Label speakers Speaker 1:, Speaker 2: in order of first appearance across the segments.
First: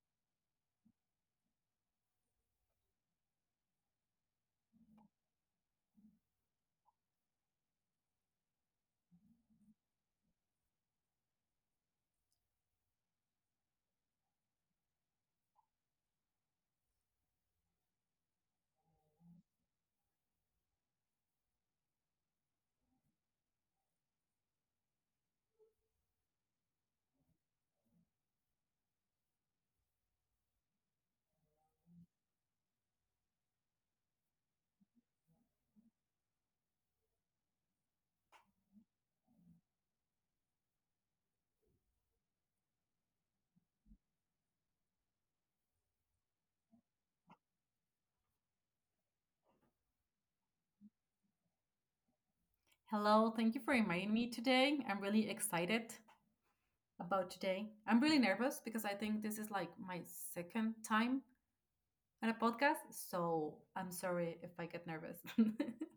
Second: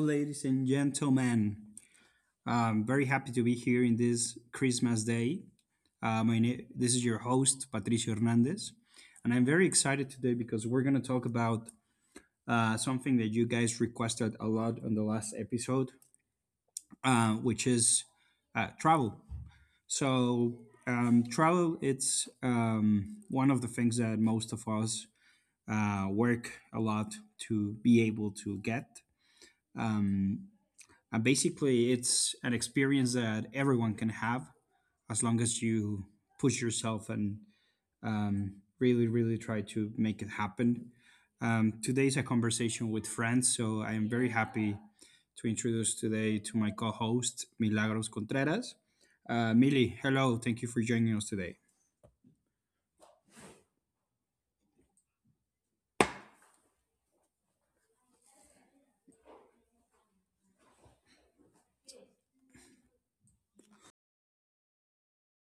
Speaker 1: ladies and gentlemen. I'm very happy to be here in this Christmas day. This is your host, Patricio Hernandez, and I'm very excited today because we're going to talk about something that you guys requested a lot on the last episode, which is travel. So, travel it's one of the things that most of us work a lot to be able to get. Um, And basically, it's an experience that everyone can have as long as you push yourself and really, really try to make it happen. Today's a conversation with friends, so I am very happy to introduce today to my co host, Milagros Contreras. Mili, hello. Thank you for joining us today.
Speaker 2: Hello, thank you for inviting me today. I'm really excited about today. I'm really nervous because I think this is like my second time on a podcast, so I'm sorry if I get nervous.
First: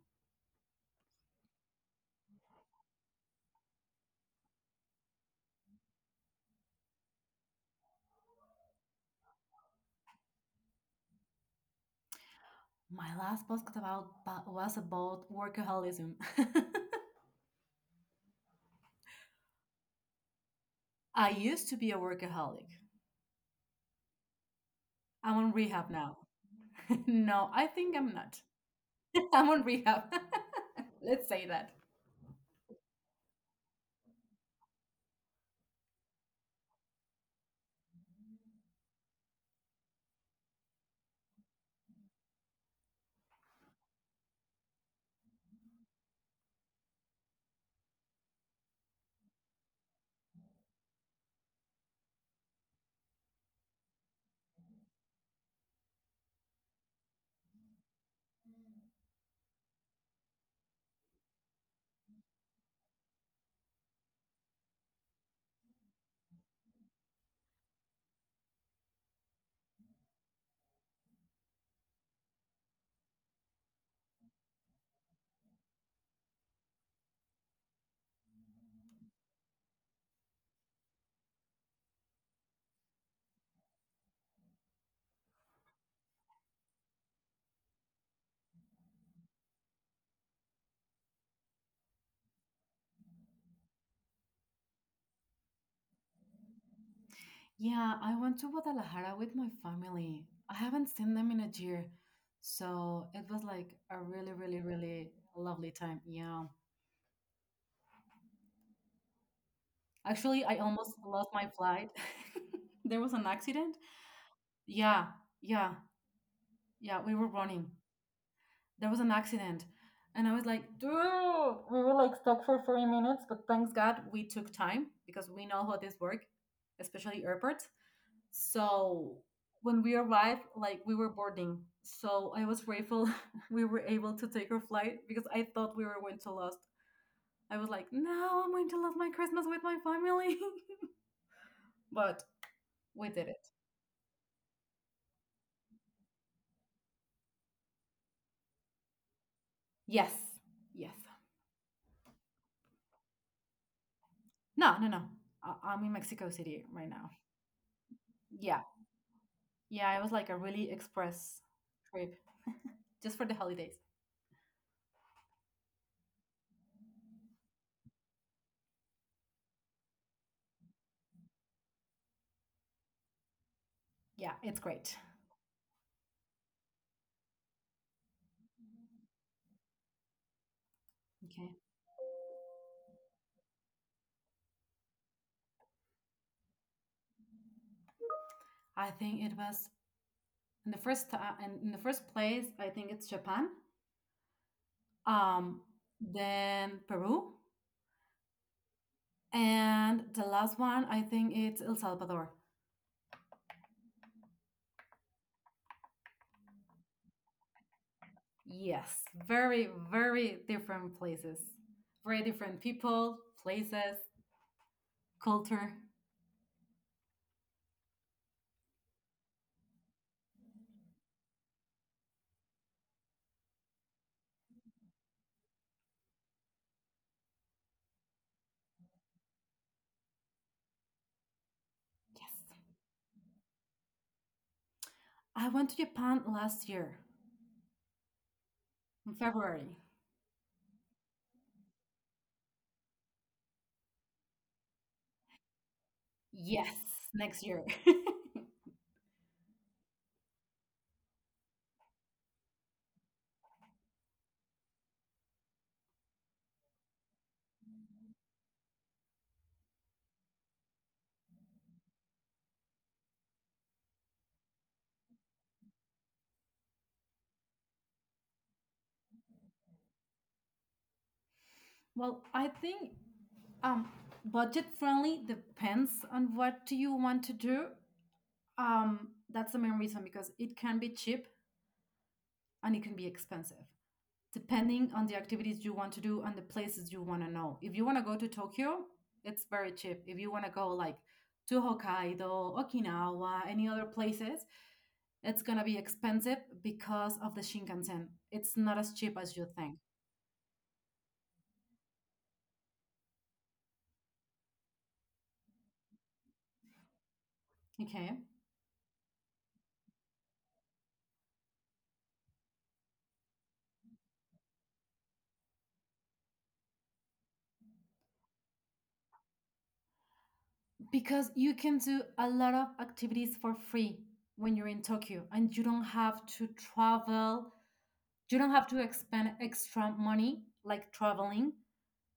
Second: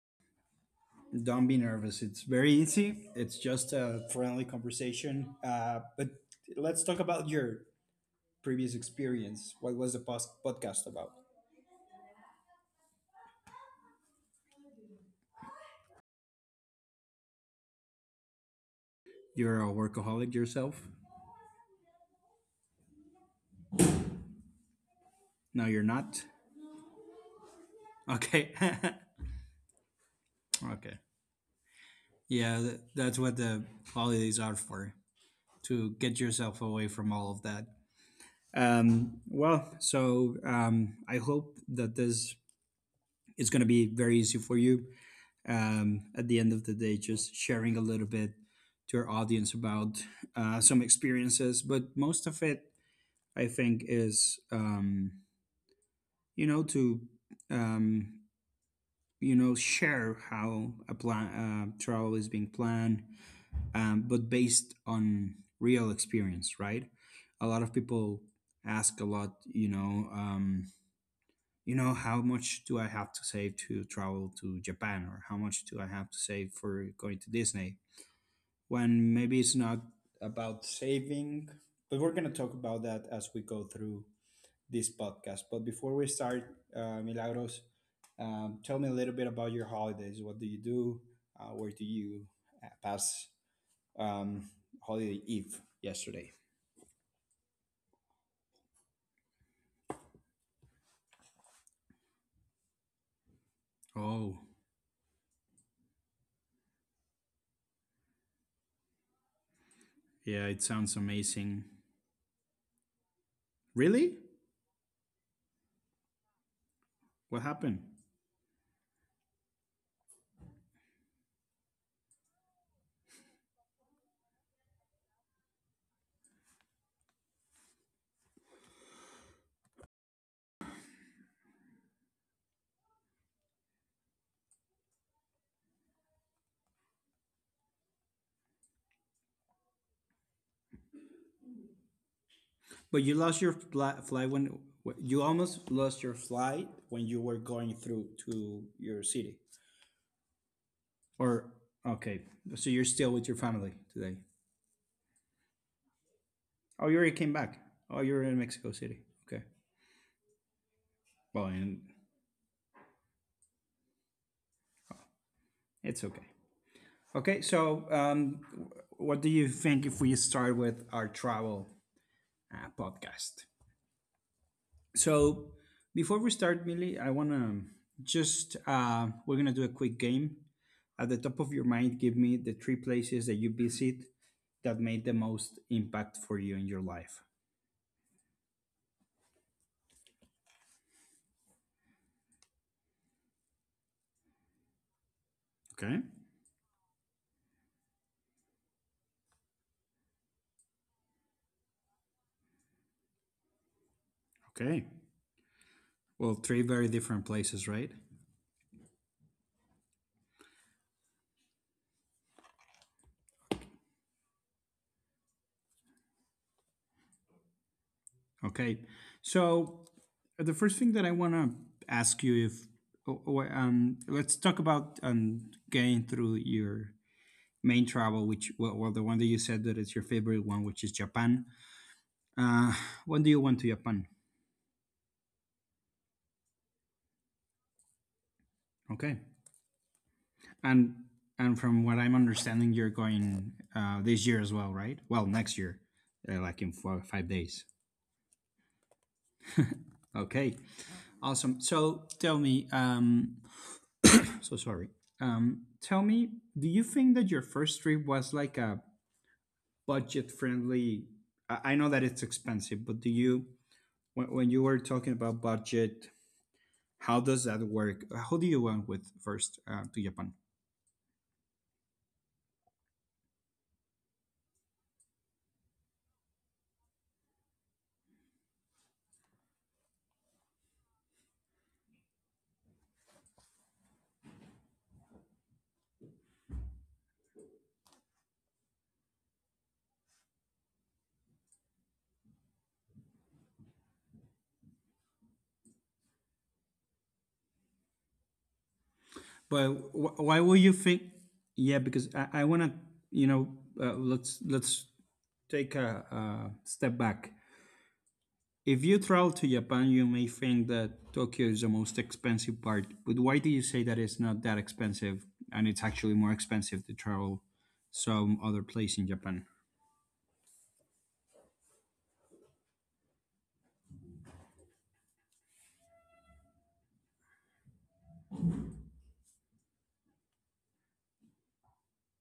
Speaker 1: Don't be nervous. It's very easy. It's just a friendly conversation. But let's talk about your previous experience. What was the podcast about?
Speaker 2: My last podcast about was about workaholism.
Speaker 1: You're a workaholic yourself?
Speaker 2: I used to be a workaholic. I'm on
Speaker 1: No,
Speaker 2: rehab
Speaker 1: you're
Speaker 2: now.
Speaker 1: not.
Speaker 2: No, I think I'm not.
Speaker 1: Okay.
Speaker 2: I'm on rehab.
Speaker 1: okay.
Speaker 2: Let's say that.
Speaker 1: Yeah, that's what the holidays are for to get yourself away from all of that. Well, so I hope that this is going to be very easy for you. At the end of the day, just sharing a little bit to our audience about some experiences, but most of it, I think, is you know, to um, you know share how a plan travel is being planned, but based on real experience, right? A lot of people ask a lot, how much do I have to save to travel to Japan, or how much do I have to save for going to Disney? When maybe it's not about saving, but we're gonna talk about that as we go through this podcast. But before we start, Milagros, tell me a little bit about your holidays. What do you do? Where do you pass um, holiday eve yesterday?
Speaker 2: Yeah, I went to Guadalajara with my family. I haven't seen them in a year. So it was like a really, really,
Speaker 1: Oh,
Speaker 2: really lovely time. Yeah. Actually, I
Speaker 1: yeah, it
Speaker 2: almost
Speaker 1: sounds
Speaker 2: lost my
Speaker 1: amazing.
Speaker 2: flight. There was an accident.
Speaker 1: Really?
Speaker 2: Yeah, yeah, yeah. We were
Speaker 1: What
Speaker 2: running.
Speaker 1: happened?
Speaker 2: There was an accident, and I was like, dude, we were like stuck for 3 minutes, but thanks God, we took time because we know how this work, especially airports. So when we arrived, like, we were boarding, so I was grateful we were able to take our flight because I thought we were going to lost. I was like, no, I'm going to lose my Christmas with my family. But we
Speaker 1: But you
Speaker 2: did
Speaker 1: lost
Speaker 2: it.
Speaker 1: your you almost lost your flight when you were going through to your city.
Speaker 2: Yes. Yes.
Speaker 1: Or okay. So you're still with your family today.
Speaker 2: No, no, no, I'm in Mexico City right
Speaker 1: Oh, you
Speaker 2: now.
Speaker 1: already came back. Oh, you're in
Speaker 2: Yeah,
Speaker 1: Mexico City. Okay.
Speaker 2: yeah, it was like a really express
Speaker 1: Well, and
Speaker 2: trip just for the holidays.
Speaker 1: it's okay. Okay, so what do you think if we start with our travel podcast?
Speaker 2: Yeah, it's great.
Speaker 1: So before we start, Millie, I want to just we're going to do a quick game. At the top
Speaker 2: Okay.
Speaker 1: of your mind, give me the three places that you visit that made the most impact for you in your life.
Speaker 2: I think it was in the first time, and in the first place, I think it's Japan, um,
Speaker 1: Okay.
Speaker 2: then Peru, and the last one, I think it's El Salvador.
Speaker 1: Okay. Well, three very different places, right?
Speaker 2: Yes, very, very different places, very different people, places, culture.
Speaker 1: Okay. So the first thing that I want to ask you if oh, let's talk about getting through your main travel, which well, well, the one that you said that it's your favorite one, which is Japan.
Speaker 2: Yes.
Speaker 1: Uh, when do you want to Japan?
Speaker 2: I went to Japan last year
Speaker 1: Okay.
Speaker 2: in February.
Speaker 1: And from what I'm understanding you're going this year as well, right? Well, next year. Like in
Speaker 2: Yes,
Speaker 1: four, five
Speaker 2: next
Speaker 1: days.
Speaker 2: year.
Speaker 1: Okay. Awesome. So tell me um, so sorry. Tell me, do you think that your first trip was like a budget friendly? I know that it's expensive, but do you, when you were talking about budget, how does that work? How do you went with first to Japan?
Speaker 2: Well, I think Um, budget friendly depends on what you want to do. That's the main reason because it can be cheap and it can be expensive, depending on the activities you want to do and the places you want to know. If you want to go to Tokyo, it's very cheap. If you want to go like to Hokkaido, Okinawa, any other places, it's gonna be expensive because of the Shinkansen. It's not as cheap as you
Speaker 1: But
Speaker 2: think.
Speaker 1: why would you think? Yeah, because I want to, you know, let's take a step back.
Speaker 2: Okay.
Speaker 1: If you travel to Japan, you may think that Tokyo is the most expensive part, but why do you say that it's not that expensive and it's actually more expensive to travel some other place in Japan?
Speaker 2: Because you can do a lot of activities for free when you're in Tokyo and you don't have to travel, you don't have to expend extra money like traveling.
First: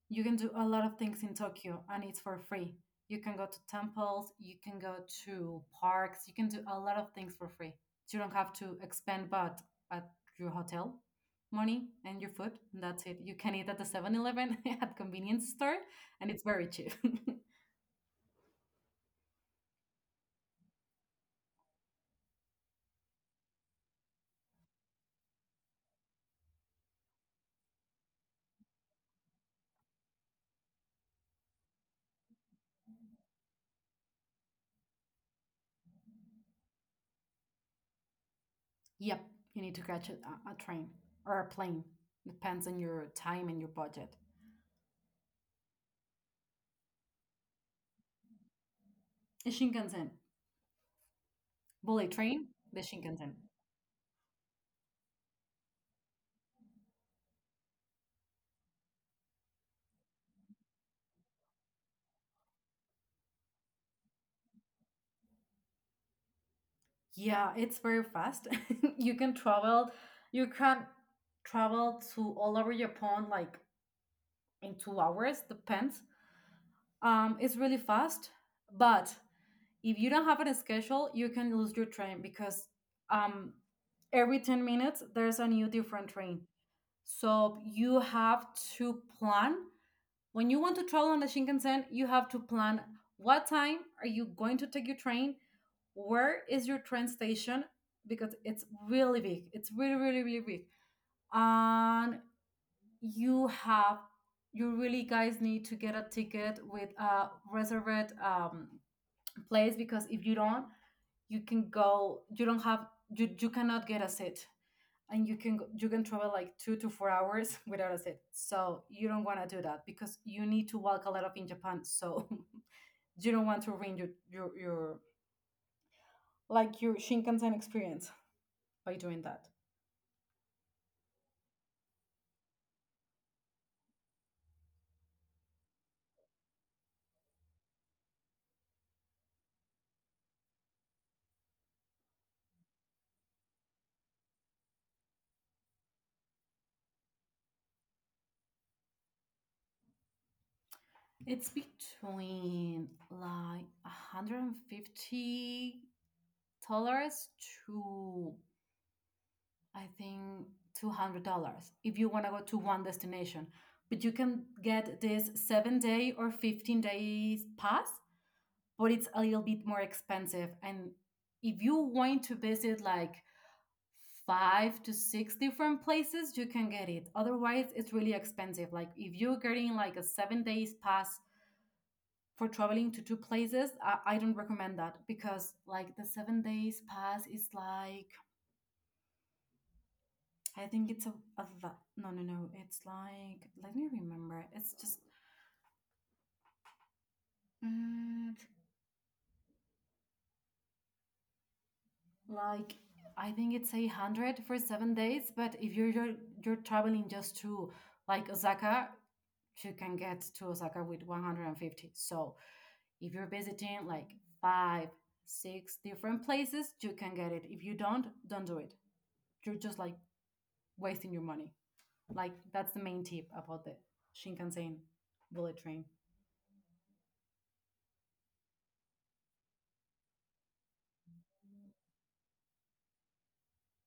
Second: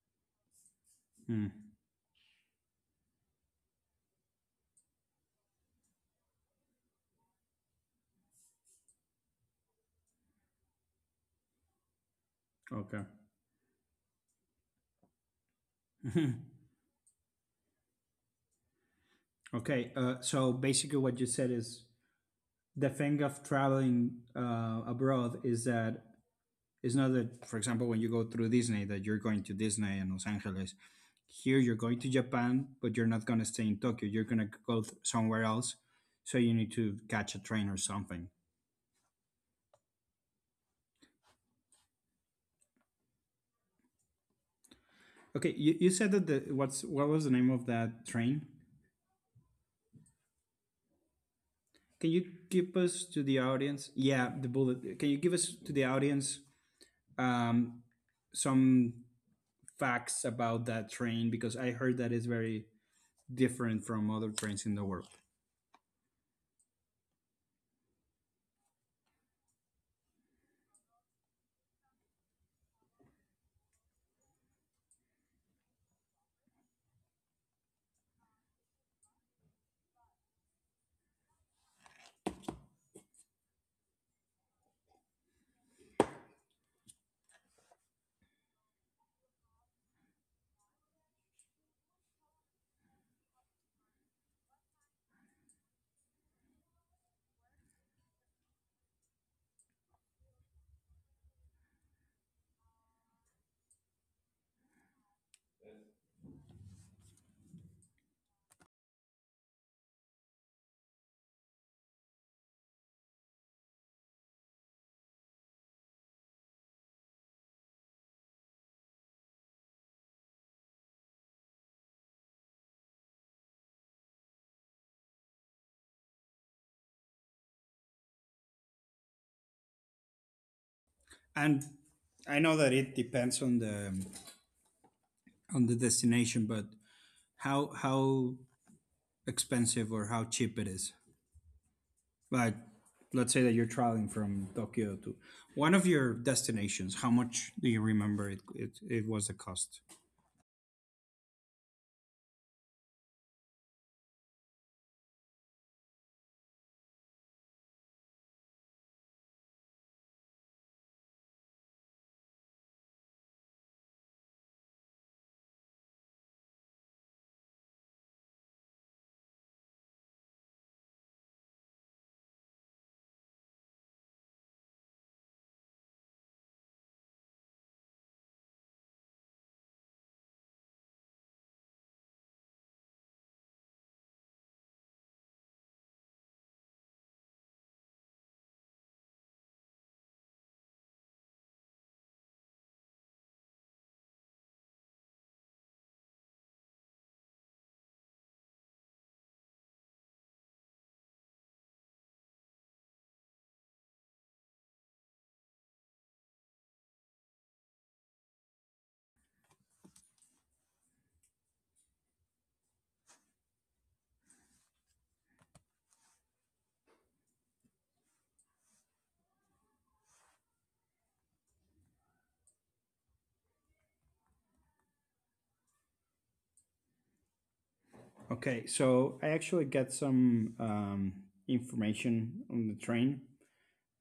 Speaker 2: You can do a lot of things in
Speaker 1: Hmm,
Speaker 2: Tokyo and it's for free. You can go to temples, you can go to parks, you can do a lot of things for free. You don't have to expend but at your hotel money and your food. And that's
Speaker 1: okay.
Speaker 2: it. You can eat at the 7-Eleven at convenience store and it's very cheap.
Speaker 1: okay, so basically what you said is the thing of traveling abroad is that it's not that, for example, when you go through Disney, that you're going to Disney and Los Angeles. Here, you're going to Japan, but you're not going to stay in Tokyo. You're going to go somewhere else. So you need to catch a train or something.
Speaker 2: Yep, you need to catch a train or a plane. Depends on your time and your budget.
Speaker 1: Okay, you said that what's what was the name of that train?
Speaker 2: The Shinkansen,
Speaker 1: Can
Speaker 2: bullet
Speaker 1: you
Speaker 2: train,
Speaker 1: give
Speaker 2: the
Speaker 1: us to the
Speaker 2: Shinkansen.
Speaker 1: audience? Yeah, the bullet. Can you give us to the audience um, some facts about that train because I heard that it's very different from other trains in the world.
Speaker 2: Yeah, it's very fast. You can travel. You can travel to all over Japan like in 2 hours. Depends. It's really fast, but if you don't have it scheduled, you can lose your train because um, every 10 minutes there's a new different train. So you have to plan. When you want to travel on the Shinkansen, you have to plan what time are you going to take your train? Where is your train station? Because it's really big. It's really, really, really big. And you have, you really guys need to get a ticket with a reserved place because if you don't, you can go you don't have you cannot get a seat and you can travel like 2 to 4 hours without a seat so you don't want to do that because you need to walk a lot of in Japan so you don't want to ruin your Shinkansen experience by doing that.
Speaker 1: And I know that it depends on the destination, but how expensive or how cheap it is. Like, let's say that you're traveling from Tokyo to one of your destinations. How much do you remember it was the cost?
Speaker 2: It's between like 150 dollars to I think $200 if you want to go to one destination. But you can get this 7 day or 15 days pass, but it's a little bit more expensive and if you want to visit like 5 to 6 different places, you can get it. Otherwise, it's really expensive. Like if you're getting like a 7 days pass for traveling to two places, I don't recommend that because like the 7 days pass is like I think it's no, no, no, it's like, let me remember, it's just mm, like I think it's 100 for 7 days, but if you're traveling just to like Osaka, you can get to Osaka with 150. So if you're visiting like five six different places you can get it if you don't do it, you're just like wasting your money. Like that's the main tip about the Shinkansen bullet train.
Speaker 1: Okay, so I actually get some information on the train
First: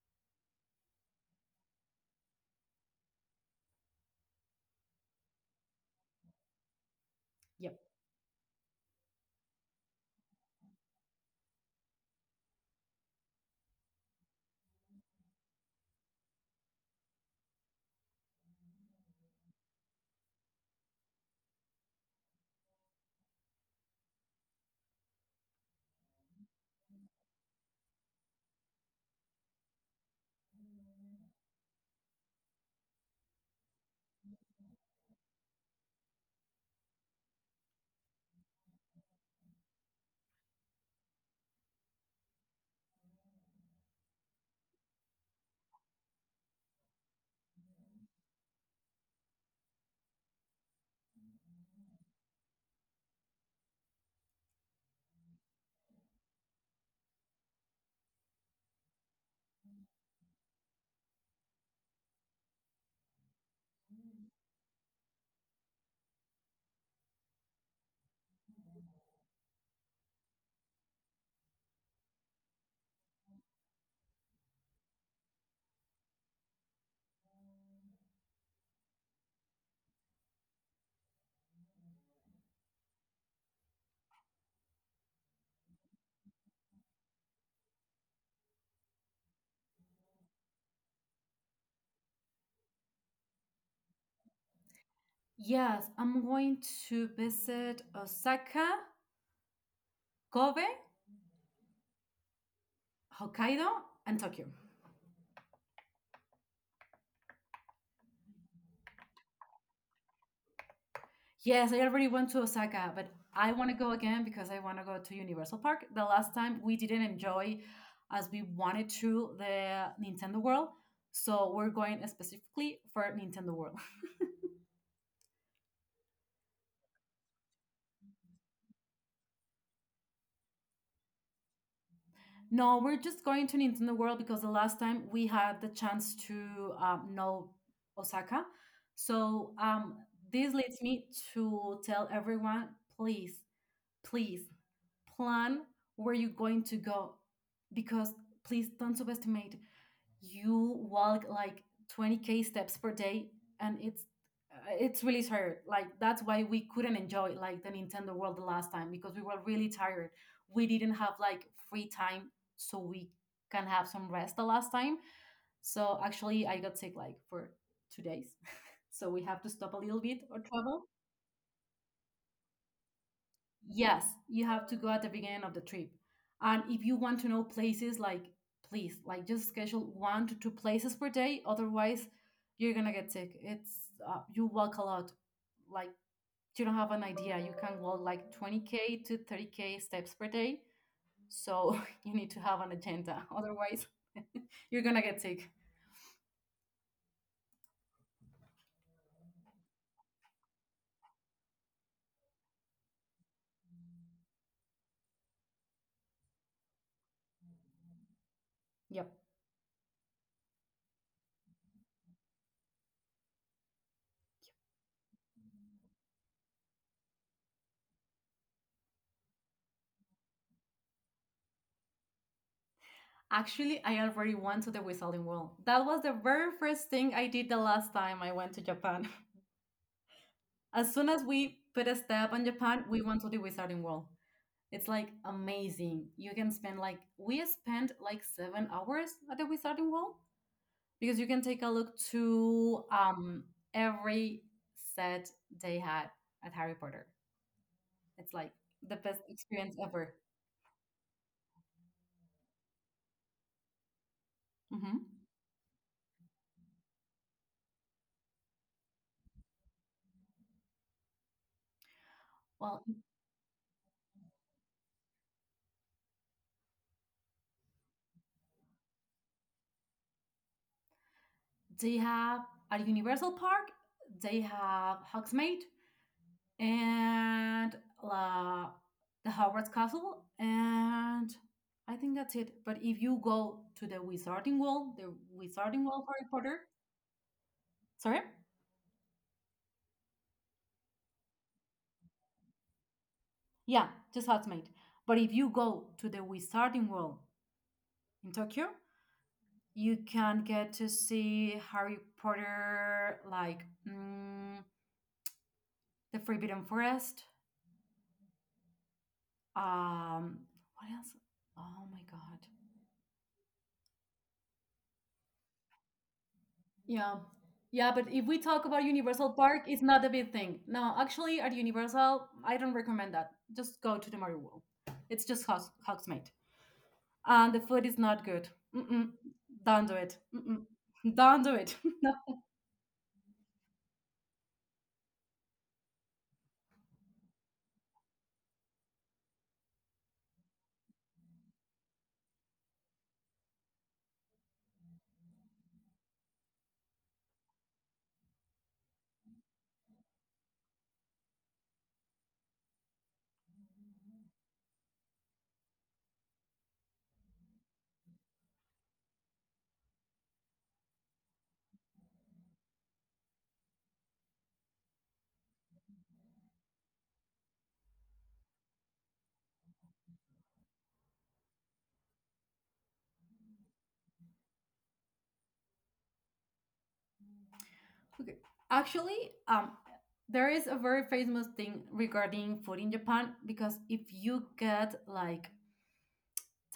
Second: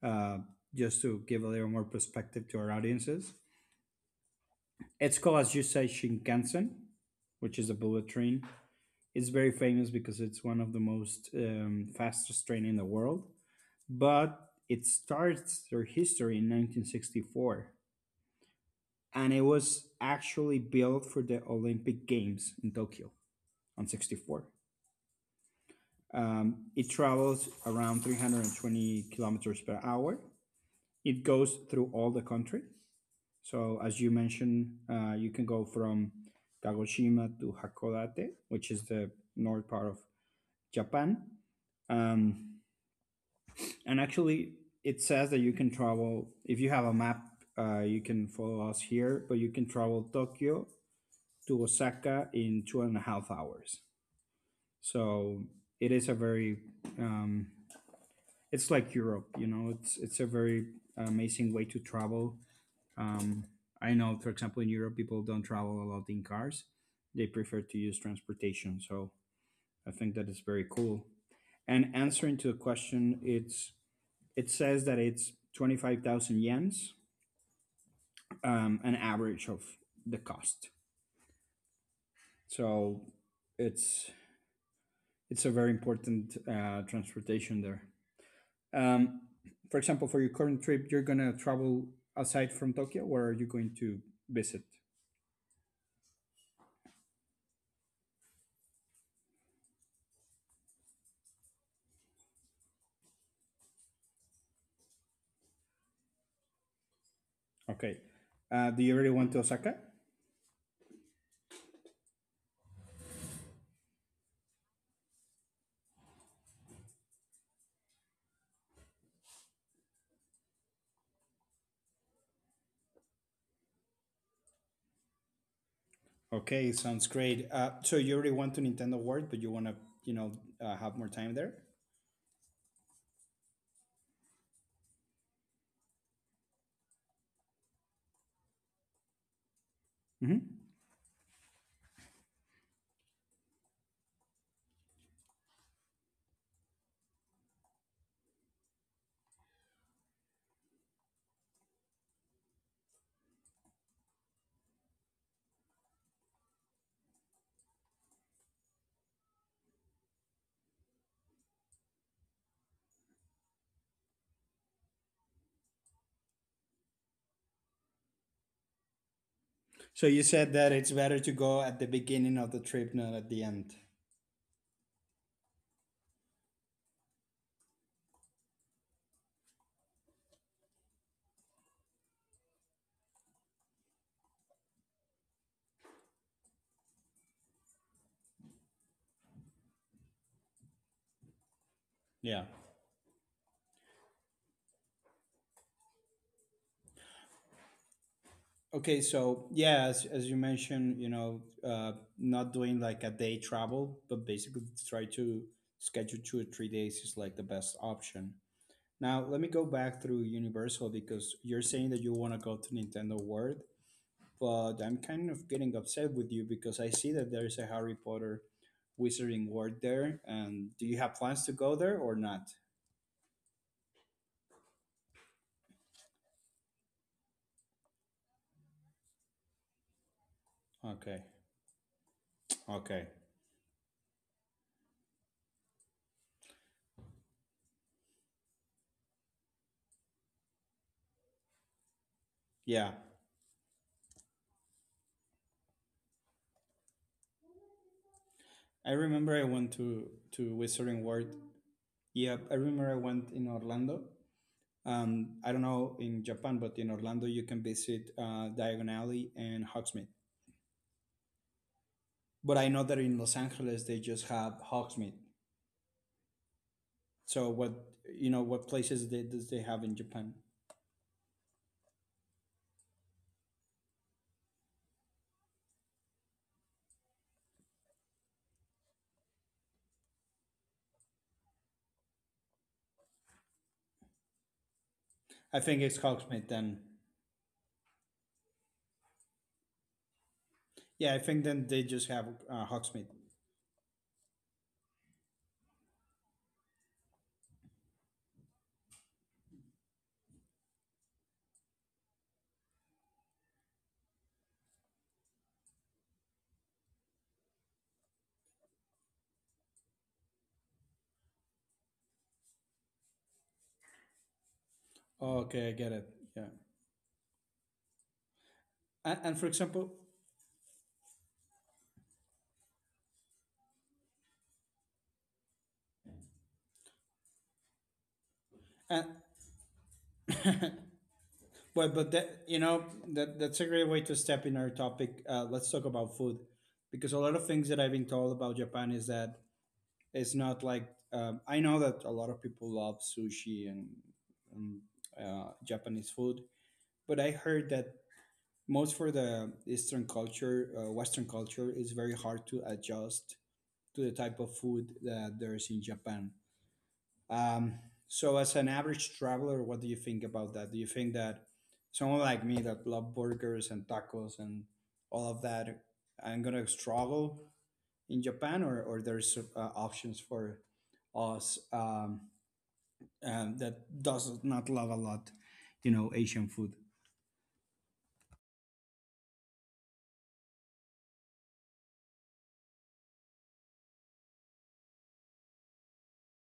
Speaker 1: uh, just to give a little more perspective to our audiences. It's called, as you say, Shinkansen, which is a
Speaker 2: Yep.
Speaker 1: bullet train. It's very famous because it's one of the most fastest train in the world. But it starts their history in 1964, and it was actually built for the Olympic Games in Tokyo on 64. It travels around 320 kilometers per hour. It goes through all the country. So, as you mentioned, you can go from Kagoshima to Hakodate, which is the north part of Japan. Um, And actually, it says that you can travel if you have a map. You can follow us here, but you can travel Tokyo to Osaka in 2.5 hours. So it is a very, um, it's like Europe. You know, it's a very amazing way to travel. Um, I know, for example, in Europe, people don't travel a lot in cars; they prefer to use transportation. So I think that is very cool. And answering to the question, it says that it's 25,000 yens, an average of the cost. So it's it's a very important transportation there. Um, for example, for your current trip, you're gonna travel aside from Tokyo. Where are you going to visit?
Speaker 2: Yes, I'm going to visit Osaka, Kobe, Hokkaido, and Tokyo.
Speaker 1: Okay. Do you already want to Osaka?
Speaker 2: Yes, I already went to Osaka, but I want to go again because I want to go to Universal Park. The last time we didn't enjoy as we wanted to the Nintendo World, so we're going specifically for Nintendo World.
Speaker 1: Okay, sounds great. So you already want to Nintendo World, but you want to, you know, have more time there.
Speaker 2: No, we're just going to Nintendo World because the last time we had the chance to know Osaka. So this
Speaker 1: Hmm.
Speaker 2: leads me to tell everyone please, please plan where you're going to go because please don't subestimate you walk like 20K steps per day and it's really tired like that's why we couldn't enjoy like the Nintendo World the last time because we were really tired we didn't have like free time so we can have some rest the last time so actually I got sick like for 2 days so we have to stop a little bit or
Speaker 1: So you
Speaker 2: travel.
Speaker 1: said that it's better to go at the beginning of the trip, not at the
Speaker 2: Yes,
Speaker 1: end.
Speaker 2: you have to go at the beginning of the trip. And if you want to know places, like please, like just schedule one to two places per day. Otherwise, you're gonna get sick. It's You walk a lot. Like you don't have an idea. You can walk like 20K to 30K steps per day. So you need to have an
Speaker 1: Yeah.
Speaker 2: agenda. Otherwise, you're gonna get sick.
Speaker 1: Okay, so yeah, as you mentioned, you know, uh, not doing like a day travel, but basically to try to schedule 2 or 3 days is like the best option.
Speaker 2: Yep.
Speaker 1: Now, let me go back through Universal because you're saying that you want to go to Nintendo World, but I'm kind of getting upset with you because I see that there's a Harry Potter Wizarding World there. And do you have plans to go there or not?
Speaker 2: Actually, I already went to the Whistling Wall. That was the very first thing I did the last time I went to Japan. As soon
Speaker 1: Okay.
Speaker 2: as we put a step on Japan, we
Speaker 1: Okay.
Speaker 2: went to the Wizarding World. It's like amazing. You can spend like we spent like 7 hours at the Wizarding World because you can take a look
Speaker 1: Yeah.
Speaker 2: to every set they had at Harry Potter. It's like
Speaker 1: I
Speaker 2: the best
Speaker 1: remember I went
Speaker 2: experience
Speaker 1: to
Speaker 2: ever.
Speaker 1: Wizarding World. Yep, I remember I went in Orlando.
Speaker 2: Hmm.
Speaker 1: I don't know in Japan, but in Orlando you can visit Diagon Alley and Hogsmeade. But I know
Speaker 2: Well,
Speaker 1: that in Los Angeles they just have Hogsmeade. So what, you know, what places does they have in Japan?
Speaker 2: they have at Universal Park. They have Hogsmeade. And uh, the Hogwarts Castle, and I think that's it. But if you go to the
Speaker 1: I think
Speaker 2: Wizarding
Speaker 1: it's
Speaker 2: World Harry
Speaker 1: Hogsmeade
Speaker 2: Potter,
Speaker 1: then.
Speaker 2: sorry,
Speaker 1: Yeah, I think then they just have Hogsmeade.
Speaker 2: yeah, just Hogsmeade. But if you go to the Wizarding World in Tokyo, you can get to see Harry Potter, like the Forbidden Forest. Um, what else? Oh my God!
Speaker 1: Okay, I get it. Yeah,
Speaker 2: Yeah. Yeah, but if we talk about Universal
Speaker 1: and for
Speaker 2: Park, it's
Speaker 1: example,
Speaker 2: not a big thing. No, actually, at Universal, I don't recommend that. Just go to the Mario World. It's just Hawks, Hogsmeade. And the food is not good.
Speaker 1: and,
Speaker 2: Mm-mm. Don't do it. Mm-mm. Don't do it.
Speaker 1: well,
Speaker 2: No.
Speaker 1: but that, you know, that that's a great way to step in our topic. Let's talk about food because a lot of things that I've been told about Japan is that it's not like I know that a lot of people love sushi and Japanese food, but I heard that most for the Eastern culture, Western culture, is very hard to adjust to the type of food that there is in Japan. Um, so, as an average traveler, what do you think about that? Do you think that someone like me that love burgers and tacos and all of that, I'm gonna struggle in Japan, or there's options for us that does not love a lot, you know, Asian food.
Speaker 2: Okay. Actually, there is a very famous thing regarding food in Japan because if you get like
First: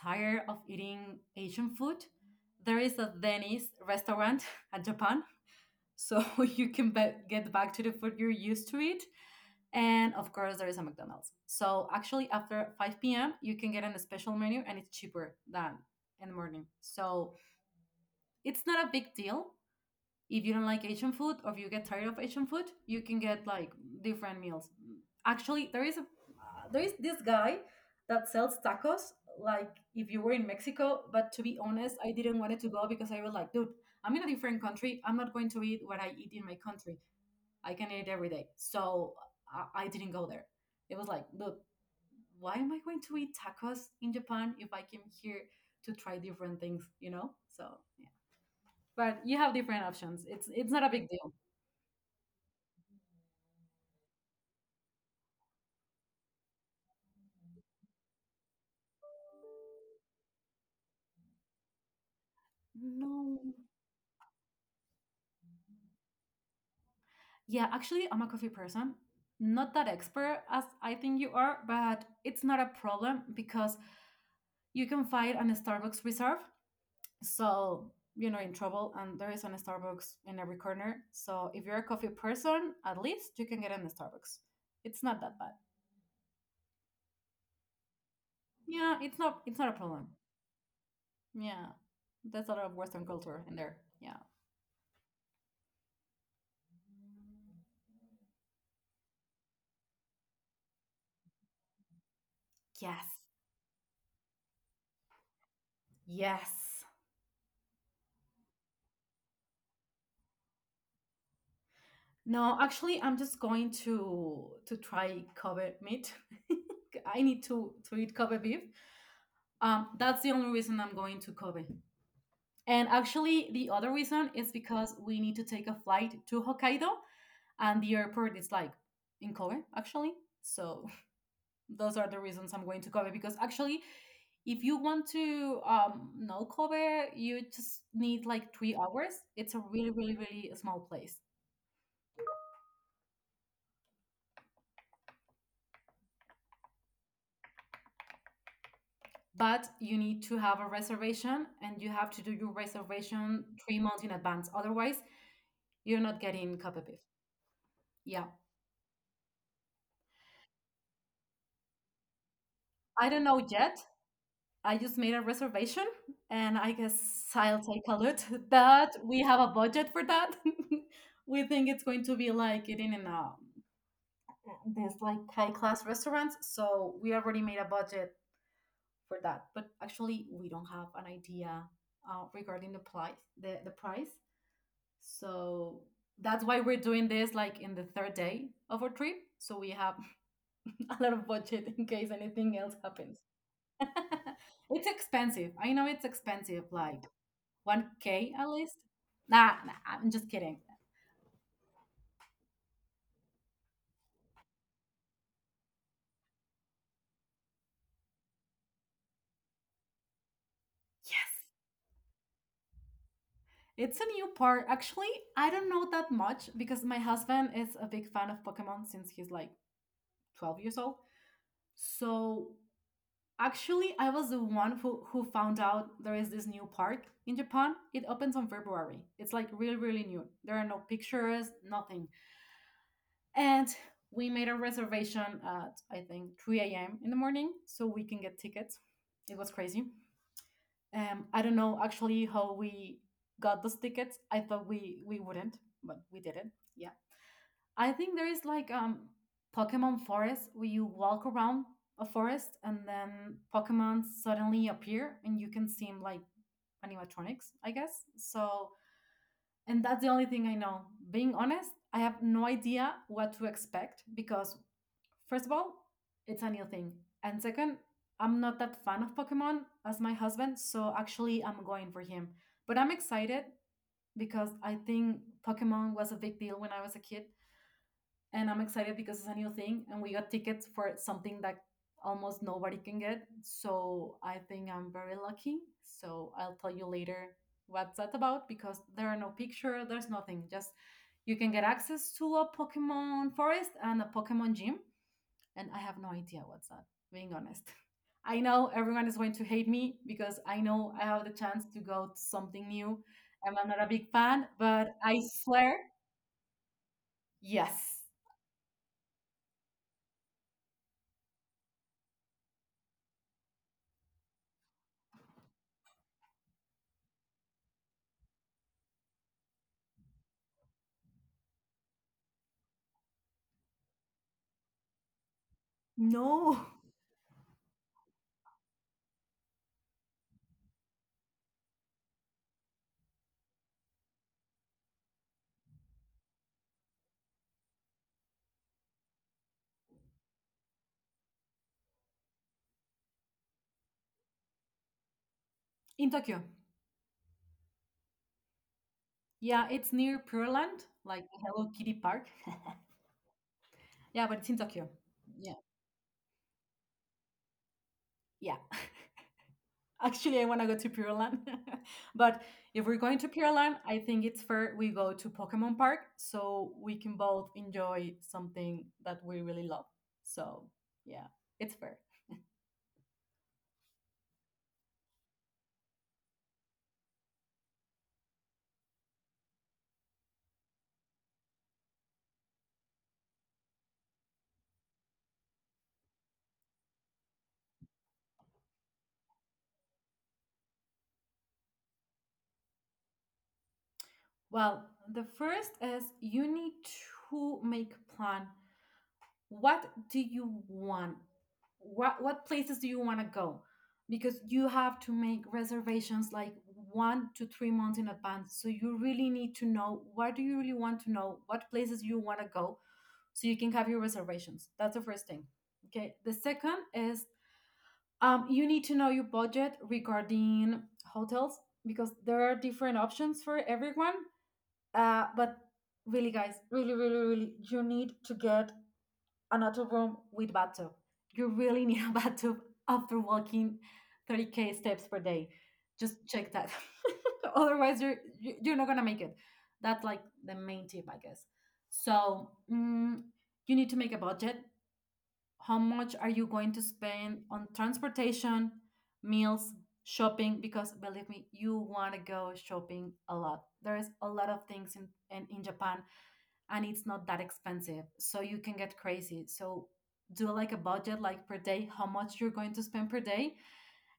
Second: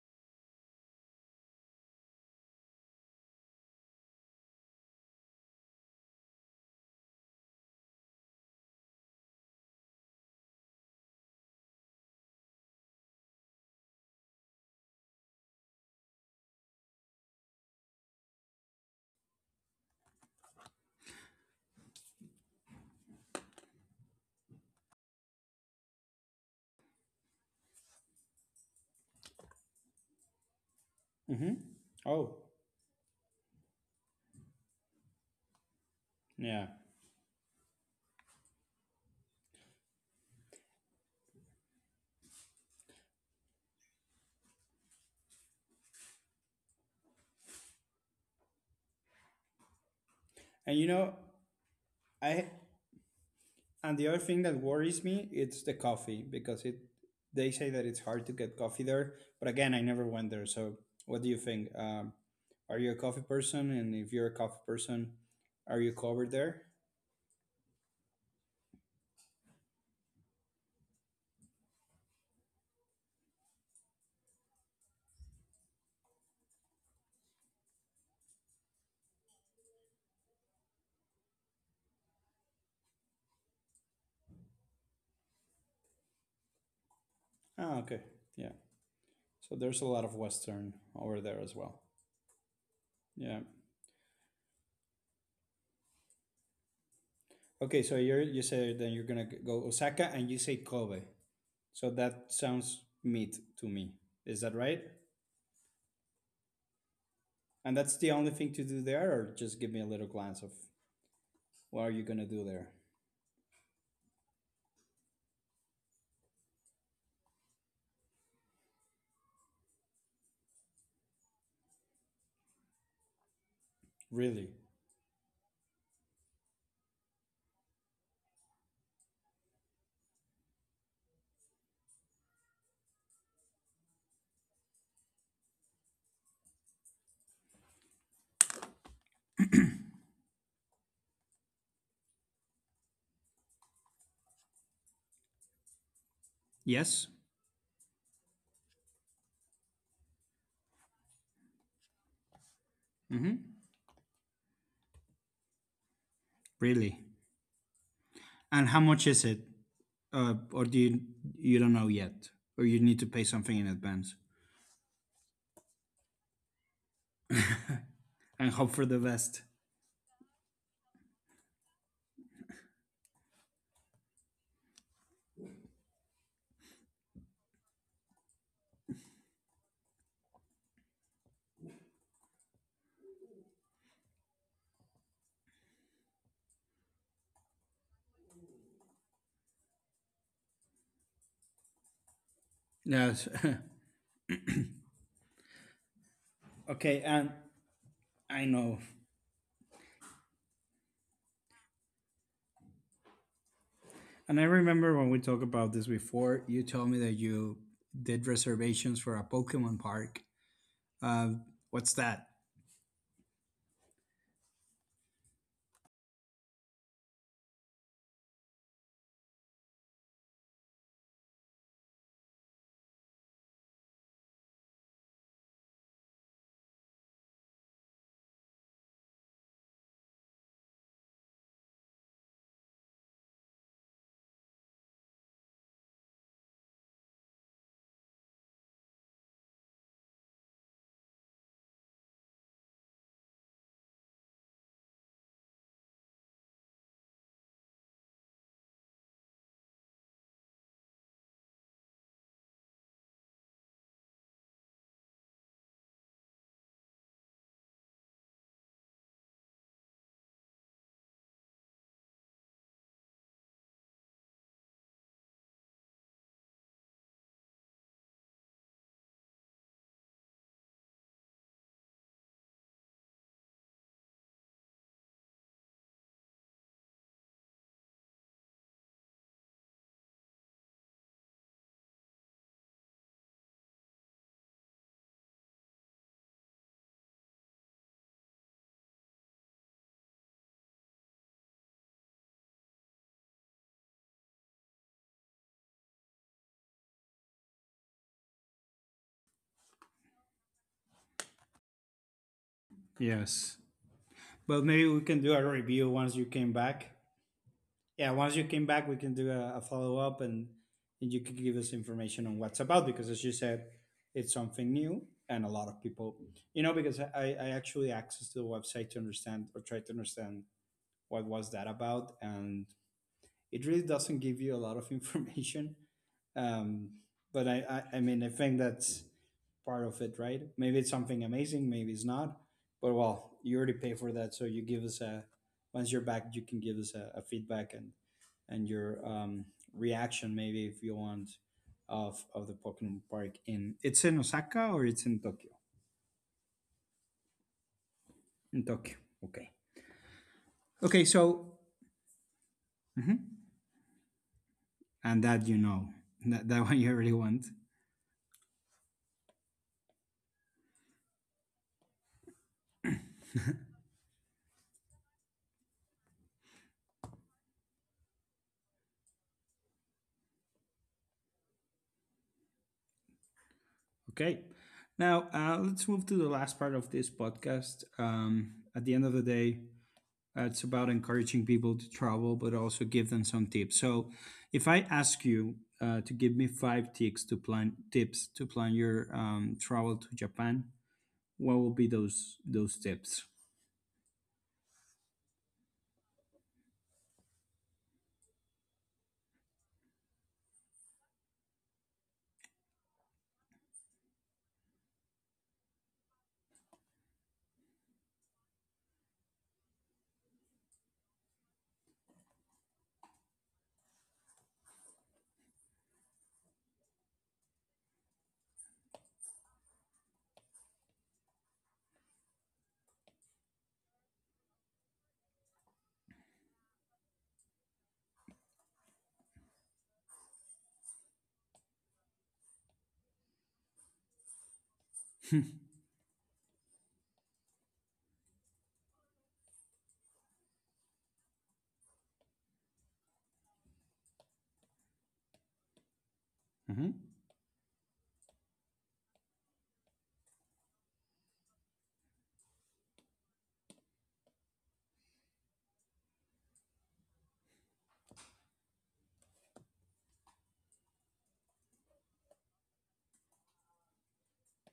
Speaker 2: tired of eating Asian food, there is a Denny's restaurant at Japan so you can get back to the food you're used to eat. And of course, there is a McDonald's. So actually, after 5 p.m., you can get on a special menu and it's cheaper than in the morning. So it's not a big deal. If you don't like Asian food or if you get tired of Asian food, you can get like different meals. Actually, there is this guy that sells tacos like if you were in Mexico, but to
Speaker 1: Hmm.
Speaker 2: be honest, I
Speaker 1: Oh,
Speaker 2: didn't want it to go because I was like, dude, I'm in a different country. I'm not going to eat what I eat in my
Speaker 1: yeah.
Speaker 2: country. I can eat every day. So I didn't go there. It was like, look, why am I going to eat tacos in Japan if I came here to try different things, you know? So yeah. But you have different options. It's
Speaker 1: And
Speaker 2: not
Speaker 1: you
Speaker 2: a big
Speaker 1: know,
Speaker 2: deal.
Speaker 1: I, and the other thing that worries me it's the coffee because it they say that it's hard to get coffee there, but again, I never went there. So, what do you think? Are you a coffee
Speaker 2: No.
Speaker 1: person? And if you're a coffee person, are you covered there?
Speaker 2: Yeah, actually I'm a coffee person. Not that expert as I think you are, but it's not a problem because you can find an Starbucks reserve so you know in trouble and there is an starbucks in every corner so if you're a coffee person at least you can get in the starbucks it's not that bad.
Speaker 1: Ah, okay. Yeah.
Speaker 2: Yeah, it's not a
Speaker 1: So
Speaker 2: problem.
Speaker 1: there's a lot of Western over
Speaker 2: Yeah,
Speaker 1: there as well.
Speaker 2: that's a lot of western culture in
Speaker 1: Yeah.
Speaker 2: there, yeah.
Speaker 1: Okay, so you say then you're gonna go Osaka and you say Kobe. So that sounds
Speaker 2: Yes.
Speaker 1: meat to me. Is that right?
Speaker 2: Yes.
Speaker 1: And that's the only thing to do there, or just give me a little glance of what are you gonna
Speaker 2: No,
Speaker 1: do there?
Speaker 2: actually I'm just going to try Kobe meat. I need to eat Kobe beef. Um, that's the only reason I'm going to Kobe. And actually the other reason is
Speaker 1: Really?
Speaker 2: because we need to take a flight to Hokkaido, and the airport is like in Kobe actually. So those are the reasons I'm going to Kobe because actually, if you want to know Kobe, you just need like 3 hours. It's a really, really, really small place.
Speaker 1: Yes.
Speaker 2: But you need to have a reservation and you have to do your reservation
Speaker 1: Mm-hmm.
Speaker 2: 3 months in advance. Otherwise, you're not getting Kobe
Speaker 1: Really.
Speaker 2: beef. Yeah.
Speaker 1: And how much is it? Or do you, you don't know yet, or you need to
Speaker 2: I
Speaker 1: pay
Speaker 2: don't know
Speaker 1: something in
Speaker 2: yet.
Speaker 1: advance
Speaker 2: I just made a reservation and I guess I'll take a look
Speaker 1: and hope for the
Speaker 2: that we
Speaker 1: best?
Speaker 2: have a budget for that. We think it's going to be like eating in a this like high class restaurants, so we already made a budget for that. But actually, we don't have an idea regarding the price. The price. So that's why we're doing this like in the third day of our trip, so we have a lot of budget in case anything else happens.
Speaker 1: Yes.
Speaker 2: It's expensive. I know it's expensive.
Speaker 1: Okay,
Speaker 2: Like
Speaker 1: and
Speaker 2: 1K
Speaker 1: I
Speaker 2: at
Speaker 1: know.
Speaker 2: least? Nah, nah, I'm just kidding.
Speaker 1: And I remember when we talked about this before, you told me that you did reservations for a Pokemon park. Uh,
Speaker 2: Yes.
Speaker 1: what's that?
Speaker 2: It's a new part. Actually, I don't know that much because my husband is a big fan of Pokemon since he's like 12 years old. So actually, I was the one who found out there is this new park in Japan. It opens on February. It's like really, really new. There are no pictures, nothing. And we made a reservation at I think 3 a.m. in the morning so we can get tickets. It was crazy. I don't know actually how we got those tickets. I thought we wouldn't, but we did it. Yeah. I think there is like Pokemon forest where you walk around a forest and then Pokemon suddenly appear and you can see them like animatronics, I guess. So and that's the only thing I know. Being honest, I have no idea what to expect because first of all, it's a new thing. And second, I'm not that fan of Pokemon as my husband, so actually I'm going for him. But I'm excited because I think Pokemon was a big deal when I was a kid. And I'm excited because it's a new thing and we got tickets for something that almost nobody can get. So I think I'm very lucky. So I'll tell you later what's that about because there are no picture, there's nothing. Just you can get access to a Pokemon forest and a Pokemon gym and I have no idea what's that, being honest. I know everyone is going to hate me because I know I have the chance to go to something new and
Speaker 1: Yes.
Speaker 2: I'm not a big fan,
Speaker 1: But
Speaker 2: but
Speaker 1: maybe we
Speaker 2: I
Speaker 1: can do a
Speaker 2: swear,
Speaker 1: review once you came back.
Speaker 2: yes.
Speaker 1: Yeah, once you came back, we can do a follow up and you can give us information on what's about because, as you said, it's something new and a lot of people, because I actually accessed the website to understand or try to understand what was that about and it really doesn't give you a lot of information.
Speaker 2: No.
Speaker 1: Um, but I mean, I think that's part of it, right? Maybe it's something amazing, maybe it's not. But well, you already pay for that, so you give us a, once you're back, you can give us a feedback and your reaction, maybe if you want, of the Pokemon Park. In, it's in Osaka or it's in Tokyo.
Speaker 2: In Tokyo.
Speaker 1: In Tokyo, okay,
Speaker 2: Yeah, it's near Pureland,
Speaker 1: okay.
Speaker 2: like
Speaker 1: So
Speaker 2: Hello Kitty Park.
Speaker 1: mhm.
Speaker 2: Yeah, but it's in Tokyo.
Speaker 1: And that
Speaker 2: Yeah.
Speaker 1: you know that that one you already want.
Speaker 2: Yeah. Actually, I want to go to Pure Land. But if we're going to Pure Land, I think it's fair we go to Pokemon Park so we can both enjoy something that we really love. So, yeah, it's fair.
Speaker 1: Okay. Now, let's move to the last part of this podcast. At the end of the day, it's about encouraging people to travel, but also give them some tips. So, if I ask you to give me 5 tips to plan, tips to plan your travel to Japan, what will be those tips?
Speaker 2: Well, the first is you need to make plan. What do you want? What places do you want to go? Because you have to make reservations like 1 to 3 months in advance, so you really need to know what do you really want to know what places you want to go so you can have your reservations. That's the first thing. Okay, the second is, you need to know your budget regarding hotels because there are different options for everyone. But really guys, really, really, really you need to get another room with bathtub. You really need a bathtub after walking 30k steps per day. Just check that. Otherwise, you're not gonna make it. That's like the main tip, I guess. So you need to make a budget. How much are you going to
Speaker 1: Mhm.
Speaker 2: spend on transportation, meals, shopping? Because believe me, you want to go shopping a lot. There is a lot of things in in Japan, and it's not that expensive. So you can get crazy. So do like a budget like per day, how much you're going to spend per day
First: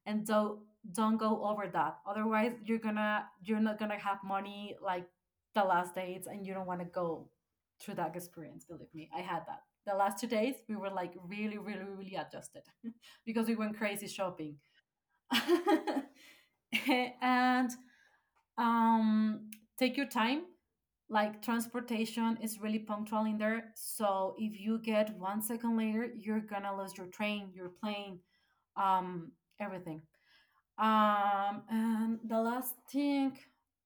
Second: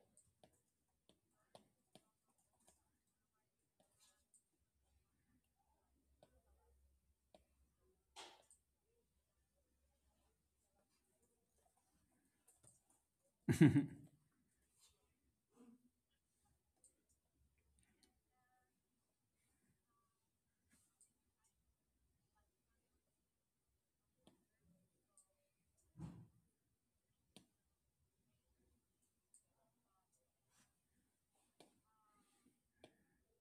Speaker 2: and don't go over that. Otherwise you're not gonna have money like the last dates and you don't wanna go through that experience, believe me. I had that. The last 2 days we were like really, really, really adjusted because we went crazy shopping. And um take your time. Like transportation is really punctual in there, so if you get 1 second later you're gonna lose your train, your plane, um everything. And the last thing,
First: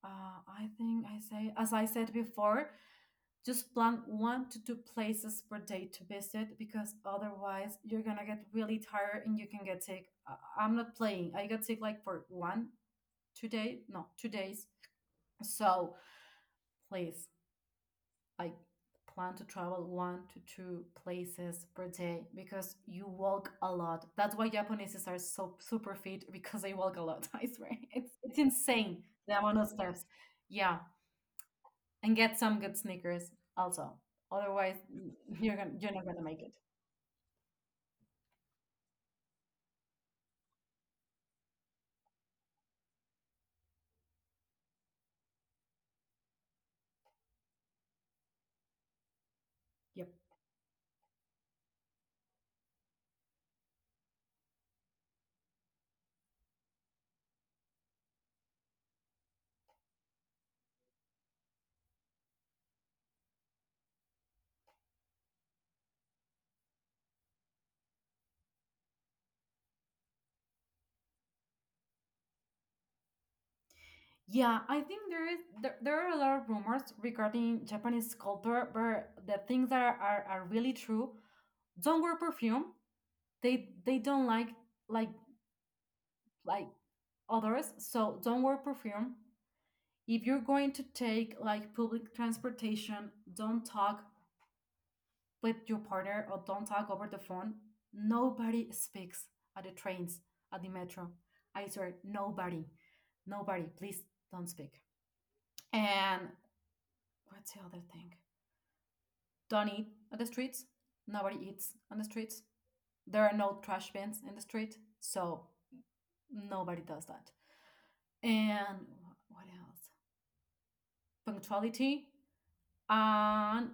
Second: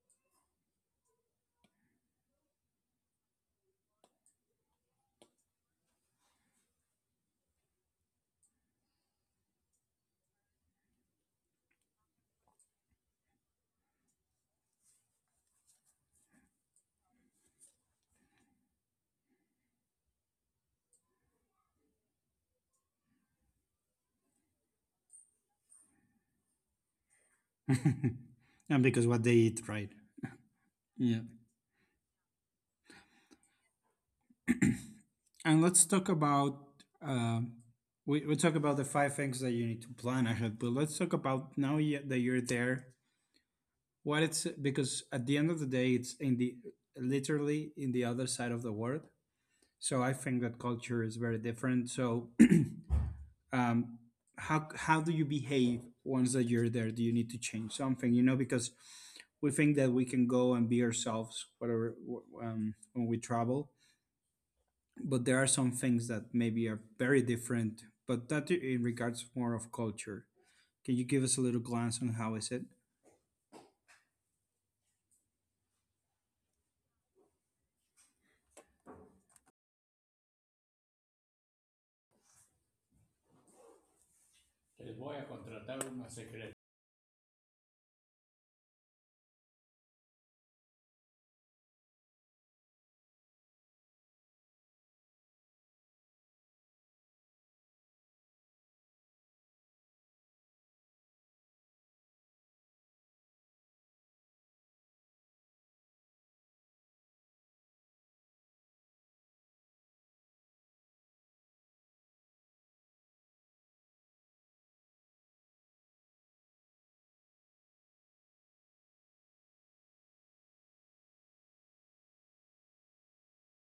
Speaker 2: uh, I think I say as I said before, just plan one to two places per day to visit because otherwise you're gonna get really tired and you can get sick. I'm not playing, I got sick like for one two day, no, 2 days. So please, I plan to travel one to two places per day because you walk a lot. That's why Japaneses are so super fit because they walk a lot. I swear, it's
Speaker 1: And
Speaker 2: insane
Speaker 1: because what
Speaker 2: the
Speaker 1: they
Speaker 2: amount of
Speaker 1: eat, right?
Speaker 2: steps. Yeah,
Speaker 1: Yeah.
Speaker 2: and get some good sneakers also. Otherwise,
Speaker 1: And
Speaker 2: you're
Speaker 1: let's
Speaker 2: not
Speaker 1: talk
Speaker 2: gonna make it.
Speaker 1: about um, we talk about the 5 things that you need to plan ahead, but let's talk about now that you're there. What it's because at the end of the day, it's in the literally in the other side of the world.
Speaker 2: Yep.
Speaker 1: So I think that culture is very different. So um, how do you behave once that you're there? Do you need to change something? You know, because we think that we can go and be ourselves, whatever when we travel, but there are some things that maybe are very different but that in regards more of culture, can you give us a little glance on how is it.
Speaker 2: Yeah, I think there is there, there are a lot of rumors regarding Japanese culture, but the things that are really true. Don't wear perfume. They don't like
Speaker 1: Les
Speaker 2: like
Speaker 1: voy a contratar una secreta.
Speaker 2: like others, so don't wear perfume. If you're going to take like public transportation, don't talk with your partner or don't talk over the phone. Nobody speaks at the trains, at the metro. I swear, nobody. Nobody, please don't speak. And what's the other thing? Don't eat on the streets. Nobody eats on the streets. There are no trash bins in the street, so nobody does that. And what else? Punctuality. And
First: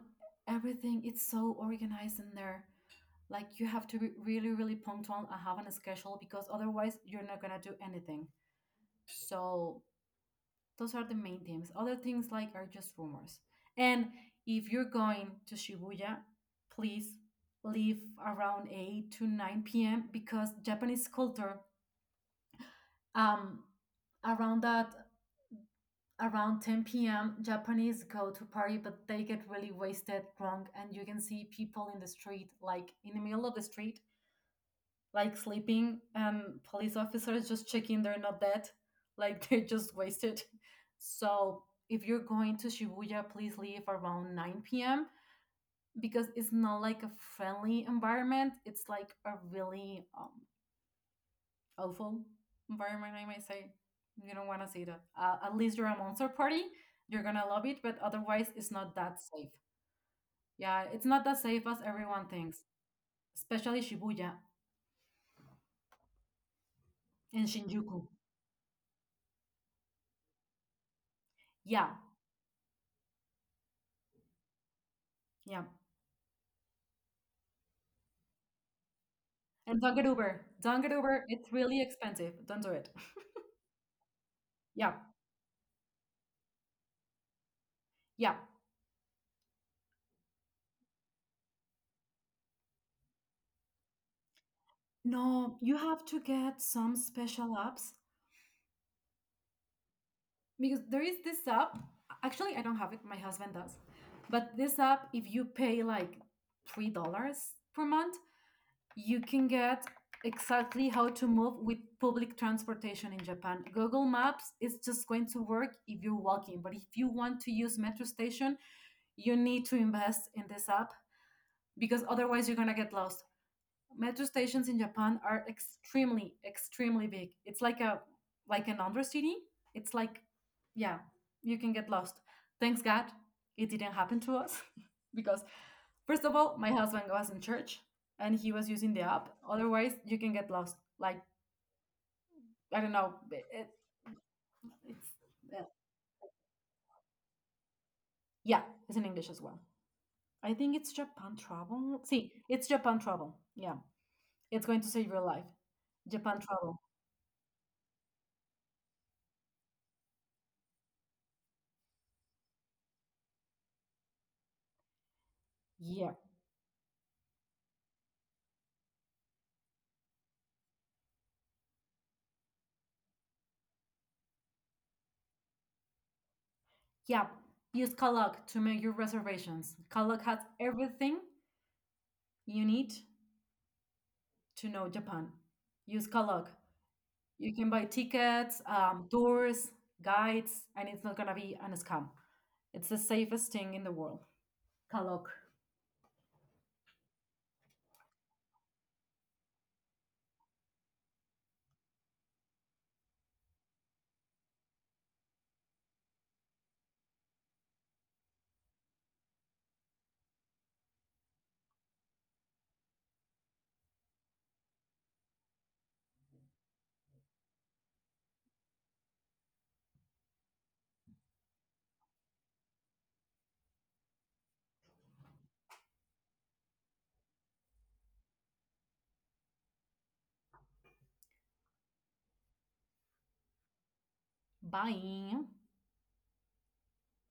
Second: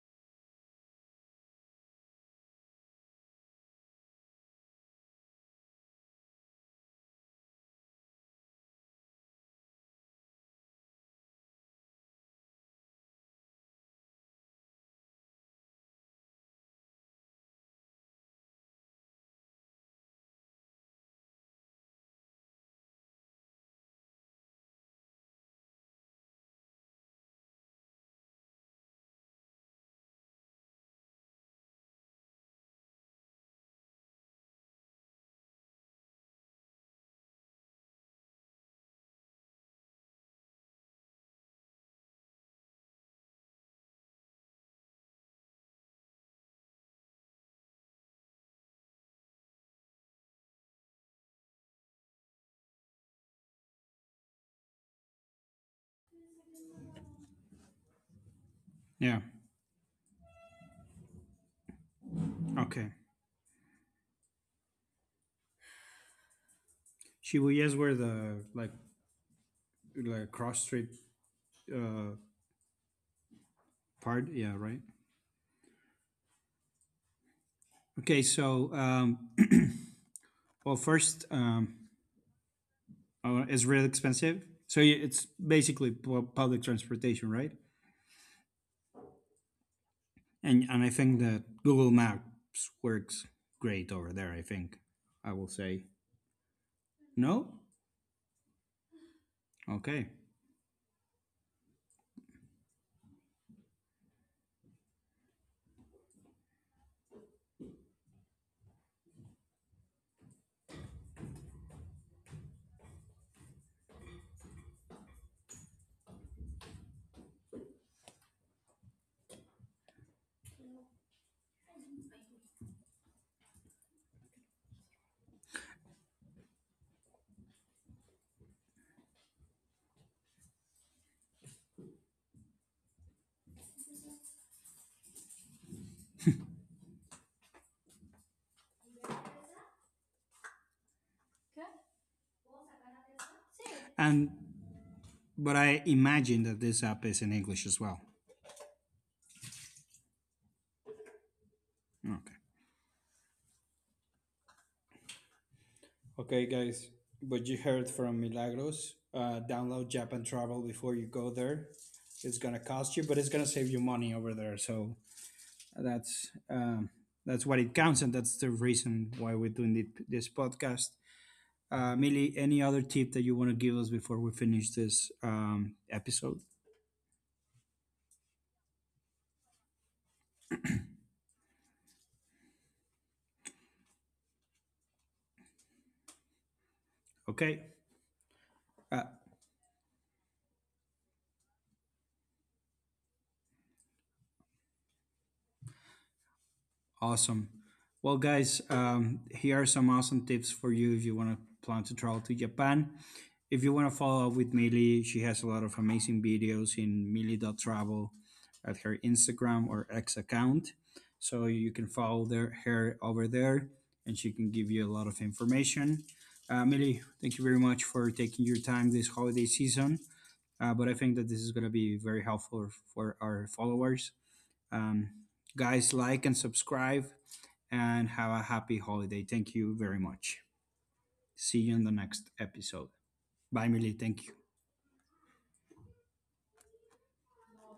Speaker 2: everything it's so organized in there, like you have to be really, really punctual and have a schedule because otherwise you're not gonna do anything. So those are the main things. Other things like are just rumors. And if you're going to Shibuya, please leave around 8 to 9 p.m. because Japanese culture, um around that, around 10 p.m. Japanese go to party, but they get really wasted, drunk, and you can see people in the street, like in the middle of the street, like sleeping, and police officers just checking they're not dead, like they're just wasted. So if you're going to Shibuya, please leave around 9 p.m. because it's not like a friendly environment. It's like a really awful environment, I might say. You don't want to see that. At least you're a monster party. You're gonna love it, but otherwise, it's not that
Speaker 1: Yeah,
Speaker 2: safe. Yeah, it's not that safe as everyone thinks,
Speaker 1: okay.
Speaker 2: especially Shibuya and
Speaker 1: Shibuya is where
Speaker 2: Shinjuku.
Speaker 1: the like cross street,
Speaker 2: Yeah,
Speaker 1: uh part, yeah, right.
Speaker 2: yeah.
Speaker 1: Okay so
Speaker 2: And don't get Uber.
Speaker 1: well
Speaker 2: Don't get Uber.
Speaker 1: first
Speaker 2: It's really expensive. Don't do it.
Speaker 1: it's really expensive, so
Speaker 2: Yeah,
Speaker 1: you- it's basically public transportation, right?
Speaker 2: yeah.
Speaker 1: And I think that google maps works great over there, I think I will
Speaker 2: No, you
Speaker 1: say.
Speaker 2: have to get some
Speaker 1: No?
Speaker 2: special apps
Speaker 1: Okay.
Speaker 2: because there is this app. Actually, I don't have it. My husband does. But this app, if you pay like $3 per month, you can get exactly how to move with public transportation in Japan. Google Maps is just going to work if you're walking, but if you want to use metro station, you need to invest in this app because otherwise you're going to get lost. Metro stations in Japan are extremely, extremely big. It's like a like an undercity. It's like, yeah, you can get lost. Thanks God, it didn't happen to us because, first of all, my husband was in church and he was using the app. Otherwise, you can get lost. Like I don't know.
Speaker 1: And
Speaker 2: It's
Speaker 1: but I
Speaker 2: uh,
Speaker 1: imagine that this app is in English as well.
Speaker 2: yeah, it's in English as well. I think it's Japan Travel.
Speaker 1: Okay.
Speaker 2: See, it's Japan Travel. Yeah, it's going to save your life.
Speaker 1: Okay,
Speaker 2: Japan
Speaker 1: guys,
Speaker 2: Travel.
Speaker 1: but you heard from Milagros. Download Japan Travel before you go there. It's gonna cost you, but it's gonna save you money over there. So that's
Speaker 2: Yeah.
Speaker 1: um, that's what it counts, and that's the reason why we're doing this podcast. Milly, any other tip that you want to give us before we finish this episode?
Speaker 2: Yeah, use Kalak to make your reservations. Kalak has everything you need to know Japan. Use Kalak.
Speaker 1: Okay.
Speaker 2: You can buy tickets,
Speaker 1: Uh,
Speaker 2: tours, guides, and it's not gonna be an scam. It's the safest thing in the world. Kalak.
Speaker 1: Awesome. Well, guys, here are some awesome tips for you if you want to plan to travel to Japan. If you want to follow up with Millie, she has a lot of amazing videos in Millie.Travel at her Instagram or X account. So you can follow their, her over there and she can give you a lot of information. Mili, thank you very much for taking your time this holiday season. But I think that this is going to be very helpful for our followers, um, guys, like and subscribe and have a happy holiday. Thank you very much. See you in the next episode. Bye, Millie. Thank you.
Speaker 2: Bye.